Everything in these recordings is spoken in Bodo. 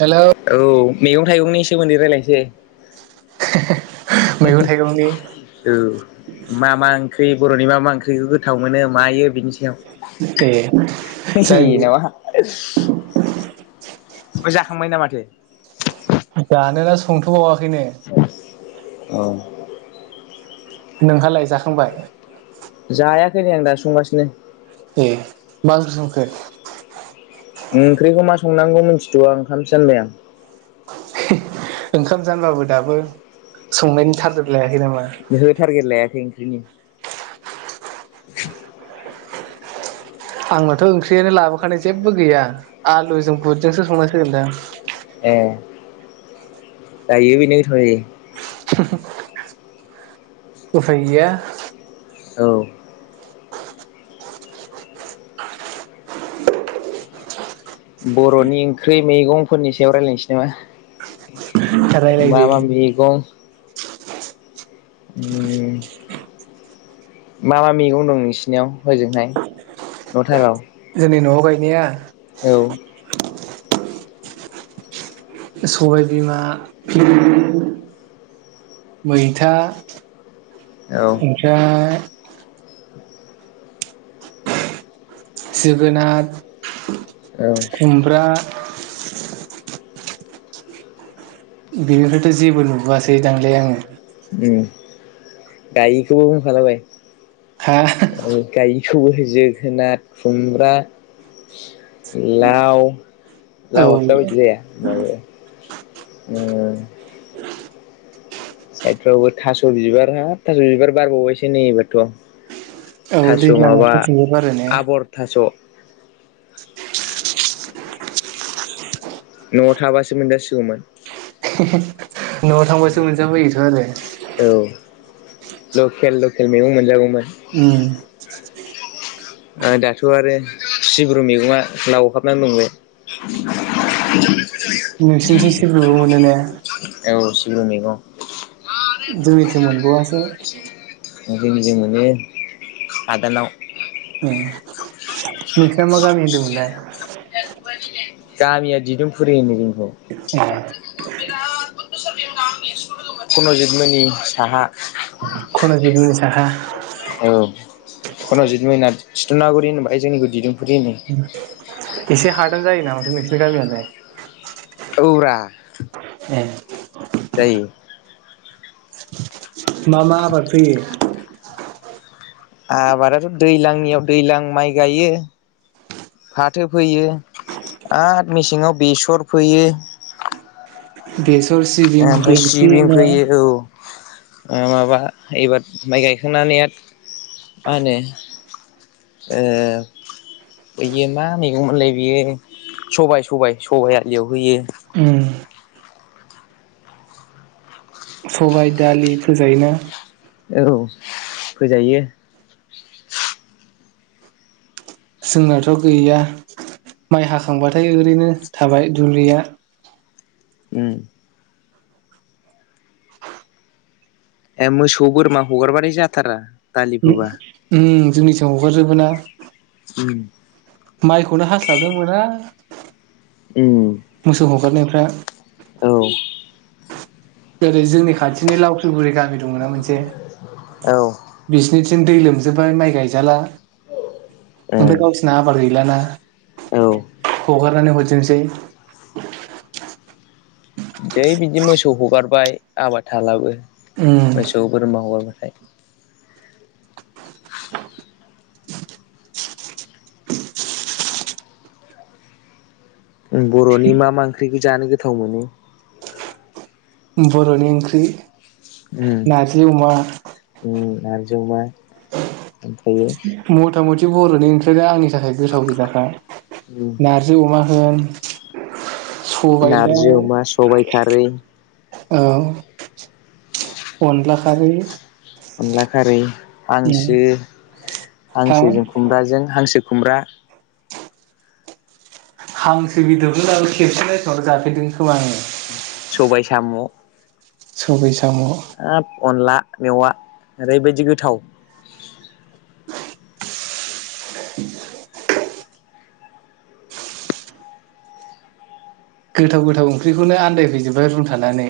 हेलौ औ मैगं थाइगंनि सोमोन्दै रायलायनोसै। [inaudible] थाइगंनि औ मा मा ओंख्रि बर'नि मा मा ओंख्रिखौ गोथाव मोनो मायो बिनि सायाव। ए जायो। [inaudible] नामा जाखांबाय ना माथो? जानोना संथ'बावा खोयनो। औ। नोंहालाय जाखांबाय? जायाखै नै आं दासो संगासिनो। ए मा ओंख्रि संखो? ओंख्रिखौ मा संनांगौ मिथिथ'वा ओंखामसो जानबाय आं। ओंखाम जानबाबो दाबो संनायनि थारगेट लाया ओहो टारगेट लायाखै नि [inaudible] आंनाथ' ओंख्रियानो लाबोखानाय जेबो गैया आलुजों गुदजोंसो संनांसिगोनदां। ए। जायो बेनो गोथाव जायो। उफाय गैया औ बर'नि ओंख्रि मैगंफोरनि सायाव रायलायनोसै नामा मा रायलायदो मा मैगं उ मा मा मैगं दं नोंसिनियाव हजोंहाय न'थाराव जोंनि न'आव गायनाया औ सबाइ बिमा भिनदि मैथा औ ओमफ्राय जोगोनाथ औ खुमब्रा [inaudible] बेनिफ्रायथ' जेबो नुबोआसै दांलै आङो उम गायैखौबो होनफालाबाय हा ओ गायि सबाय जोगोनार खुमब्रा लाव औ लाउआथ दा बायदियाव जाया होमबाबो उम सायथफ्रावबो थास' बिबार हाब थास' बिबार बारबावबायसो नै एबारथ' औ थास' दैज्लाङाव माबा थास'बो बारोने आबर थास' न'आव थाबासो मोनजासिगौमोन [inaudible] न'आव थांबासो मोनजाबोयोथ' आरो औ लकेल लकेल मैगं मोनजागौमोन उम दाथ' आरो सिब्रु मैगङा लावहाबनानै दं बे नोंसिनिथिं सिब्रुबो मोनो ने औ बियो मैगं। जोंनिथिं मोन बावआसो। जोंनि जिं मोनो हादानाव नोंसोरनिया मा गामि होनदोमोनलाइ। गामिया दिदोमफुरि होनो जोंनिखौ [unintelligible] फुनजितमोननि साहा। उन साहा कन' जित मैना थिथुनागुरि होनोबाय जोंनिखौ दिदुम [unintelligible] एसे हादान जायो नामा बे नोंसोरनि गामियालाइ औ रा। [unintelligible] जायो। मा मा आबाद फोयो। आबादाथ' दैलांनियाव दैलां माइ गायो फाथो फोयो आरो मेसेङाव बेसर फोयो। गेस ओमफ्राय सिबिं [unintelligible] फोयो माबा एबार माइ गायखांनानै मा होनो बियो मा मैगंमोनलाय बियो सबाय सबाइ सबाइ आलियाव होयो। उम सबाइ दालि फोजायोना। औ फोजायो। जोंनाथ' गैया, माइ हाखांबाथाय ओरैनो थाबाय दुलिया। उम। ए मोसौ बोरमा हगारबाथाइ जाथारा। दालि फोबा उम जोंनि सायाव हगारजोबोना। उम माइखौनो हास्लाबनो मोना। उम मोसौ हगारनायफ्रा। औ ओेरै जोंनि खाथिनि लावख्रिगुरि गामि दङ ना मोनसे। औ बिजनि बिथिं दै लोमजोबबाय माइ गायजाला। उम ओमफ्राय गावसिरना आबाद गैलाना। औ हगारनानै हरथोंसै। जै बिदि मोसौ हगारबाय आबाद थालाबो। उम मोसौ बोरमा हगारगोन। ओइ। बर'नि मा मा ओंख्रिखौ जानो गोथाव मोनो। बर'नि ओंख्रि उम नारजि अमा। उम नारजि अमा। ओमफ्रायो मथा मथि बि बर'नि ओंख्रिआदि आंनि थाखाय गोसाव गोजाखा। उम नारजि अमा। उम। नारजि अमा, सबायाइ खारै। औ। अनलाखारै। अनला खारै। हांसो, हा हांसोजों खुमब्राजों हांसो। खुमब्रा। हांसो बेदरखो दाबो खेबसे नसिनावल' जाफेरदों खोमा आंङो। सबाय साम' सबाय स साम' हाब अनला मेवा ओरैबायदि गोथाव। गोथाव गोथाव ओंख्रिखौनो आनन्दायफैजोबबाय रुमथानानै।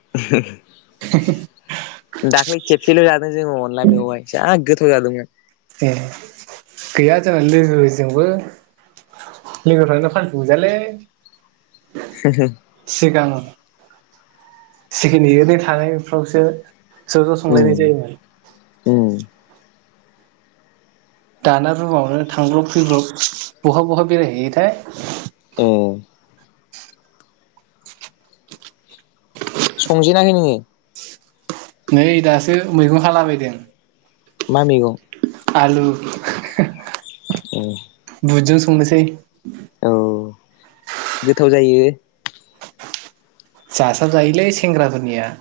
[inaudible] [unintelligible] दाखलि खेबसेल' जा जोङो अनला मेवाइ जा गोथा जादोंमोन ए गैया जोंहा लोगोजोंबो लोगोफोरानो फालतु गोजालै सिगां सिखिनि इदि थानायफ्रावसो ज' ज' संलायनाय उम जायोमोन उम दाना रुमावनो थांब्रब फैब्रब बहा बहा बेरायहैयोथाय अ संजेनाखै नोङो नै दासो मैगं हालाबायदों। मा मैगं? आलु अ बुदजों संनोसै। गोथाव जायो। जासाब जायोलै सेंग्राफोरनिया।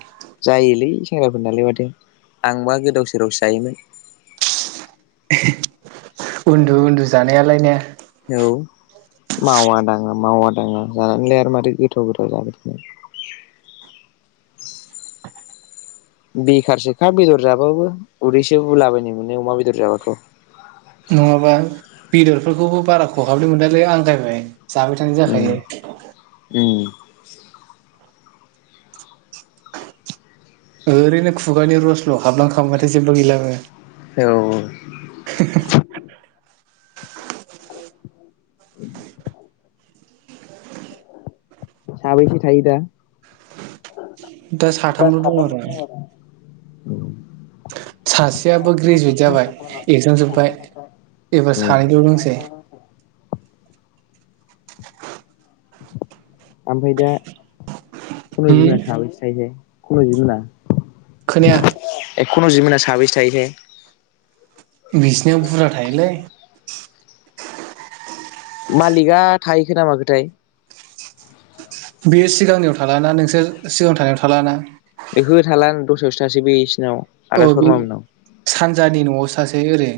सेंग्राफोर नालाय माथो आं बा गोदाव सोरावसो जायोमोन। उन्दु उन्दु जानायालाय ने औ मावा दाङा मावा दाङा जानानैलाय आरो मादै गोथाव गोथाव जाबो बेखारसोखा बेदर जाबाबो उदैसो बुलाबायनाय मोनो अमा बेदर जाबाथ' नङाबा बेदरफोरखौबो बारा खहाबनाय मोनलालै आं गायबाय। जाबाय थानाय उम जाखायो। [inaudible] ओरैनो खुगानि रसल' हाबलांखांबाथाय जेब्ला गैलाबो औ [inaudible] साबैसि थायो दा दा साथामल' दं आरो औ सासेयाबो ग्रेजुवेट जाबाय एगजाम जोब्बाय एबार उम सानैल' दंसै ओमफ्राय दा खुनु होम जिमना साबैसे थायोथाय खुन' जिमना खोनाया खुनुजिममोना साबैसे थायोथायाय बिसिनियाव बुरजा थायोलै मालिकआ थाहैखो ना मा खोथाय बियो सिगांनियाव थालाना नोंसोर सिगां थानायाव थालाना बेखौ थाला दस्रायावसो तासै बिस औ बे सानजानि न'आव सासे ओरै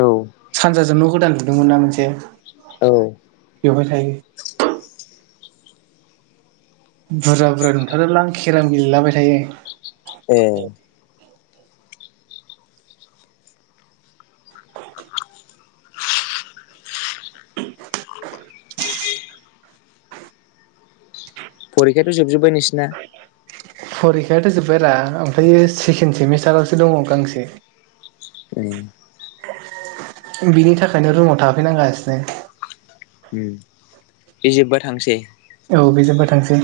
औ सानजाजों न गोदान नुना मोनसे औ बेवहाय थायो बुरजा बुरजा नुथारोलां खेरेम गेलेलाबाय थायो। ए फरिखायाथ' जोबजोबबाय नोंसिना फरिखायाथ' जोबबाय रा ओमफ्राय सेकेणड सेमिस्टारावसो दङ गांसे ए बिनि थाखायनो रुमाव थाफैनांगासिनो उम बे जोबबा थांसै औ बे जोबबा थांसै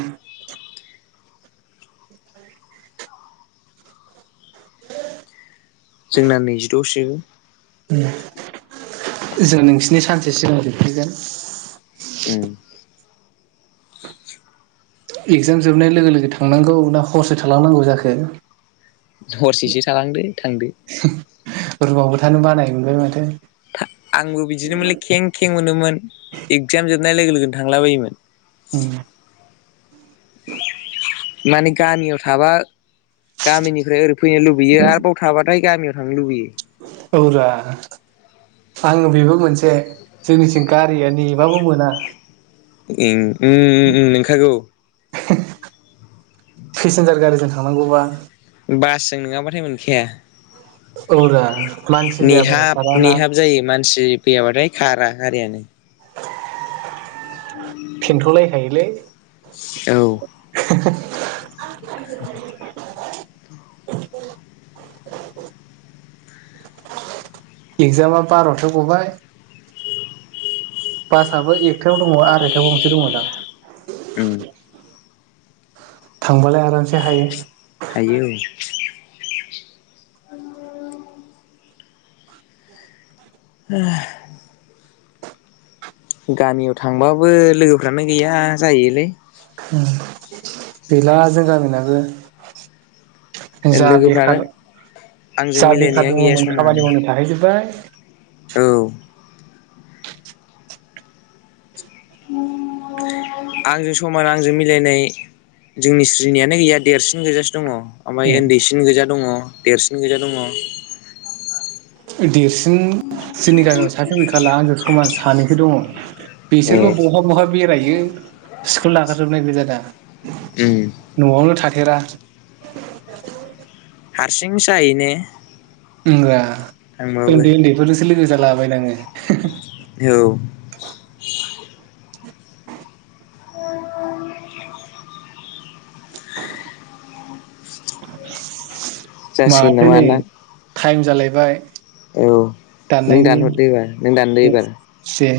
जोंना नैजिद' आवसो जोबो जों नोंसिनि सानसे सिगां जोबगोरगोन उम इगजाम जोबनाय लोगो लोगो थांनांगौ ना हरसो थालांनांगौ जाखो हरसेसो थालांदो थांदो रुमावबो थानो बानाय मोनबाय माथो आंबो बिदिनो मोनलै खें खें मोनोमोन एक्जाम जोबनाय लोगो लोगोन थांला बायोमोन। औ माने गामियाव थाबा गामिनिफ्राय ओरै फैनो लुबैयो आरो बाव थाबाथाय गामियाव थांनो लुबैयो औ रा आङो बेबो मोनसे से जोंनिथिं गारि रिया नेबाबो मोना उम उम उम नंखागौ पेसेन्जार गारिजों थांनांगौबा बासजों नङाबाथाय मोनखाया औ रा मानसि जायाबानो नेहाब खाराना नेहाब जायो मानसि फैयाबाथाय। कारा गारियानो [inaudible] फिन्थ'लायखायोलै औ [inaudible] [inaudible] एक्जामा बार'थो गबाय बासाबो एकथायाव दङ आरायथायाव गंसे दंमोनदां ओं थांबालाय आरामसे हायो हायो औ [inaudible] गामियाव थांबाबो लोगोफ्रानो गैया जायोलै गैला जों गामिनाबो जा लोगोफ्रानो बेखार आंजों जा बेखार मिलायनायानो गैया दङमोन समानो खामानि मावनो थाहैजोब्बाय औ आंजों समान आंजों मिलायनाय जोंनि स्रिनियानो गैया देरसिन गोैजासे दङ ओमफ्राय उन्दैसिन गोजा दङ देरसिन गोैजा दङो देरसिन सिन जोंनि गामियाव सासेबो गैखाला आंजों समान सानैबो दङ ए बिसोरबो बहा बहा बेरायो स्कुल नागारजोबनाय गोजादा उम न'आवनो थाथेरा [inaudible] हारसिंसो जायोने उमरा उन्दै उन्दैफोरसो लोगो जालाबायनाङो [inaudible] औ [inaudible] [inaudible] जासिगोन माथो नामा नै ना टाइम जालायबाय औ नों दाननायनि दानहरदो एबार नों दानदो एबार दे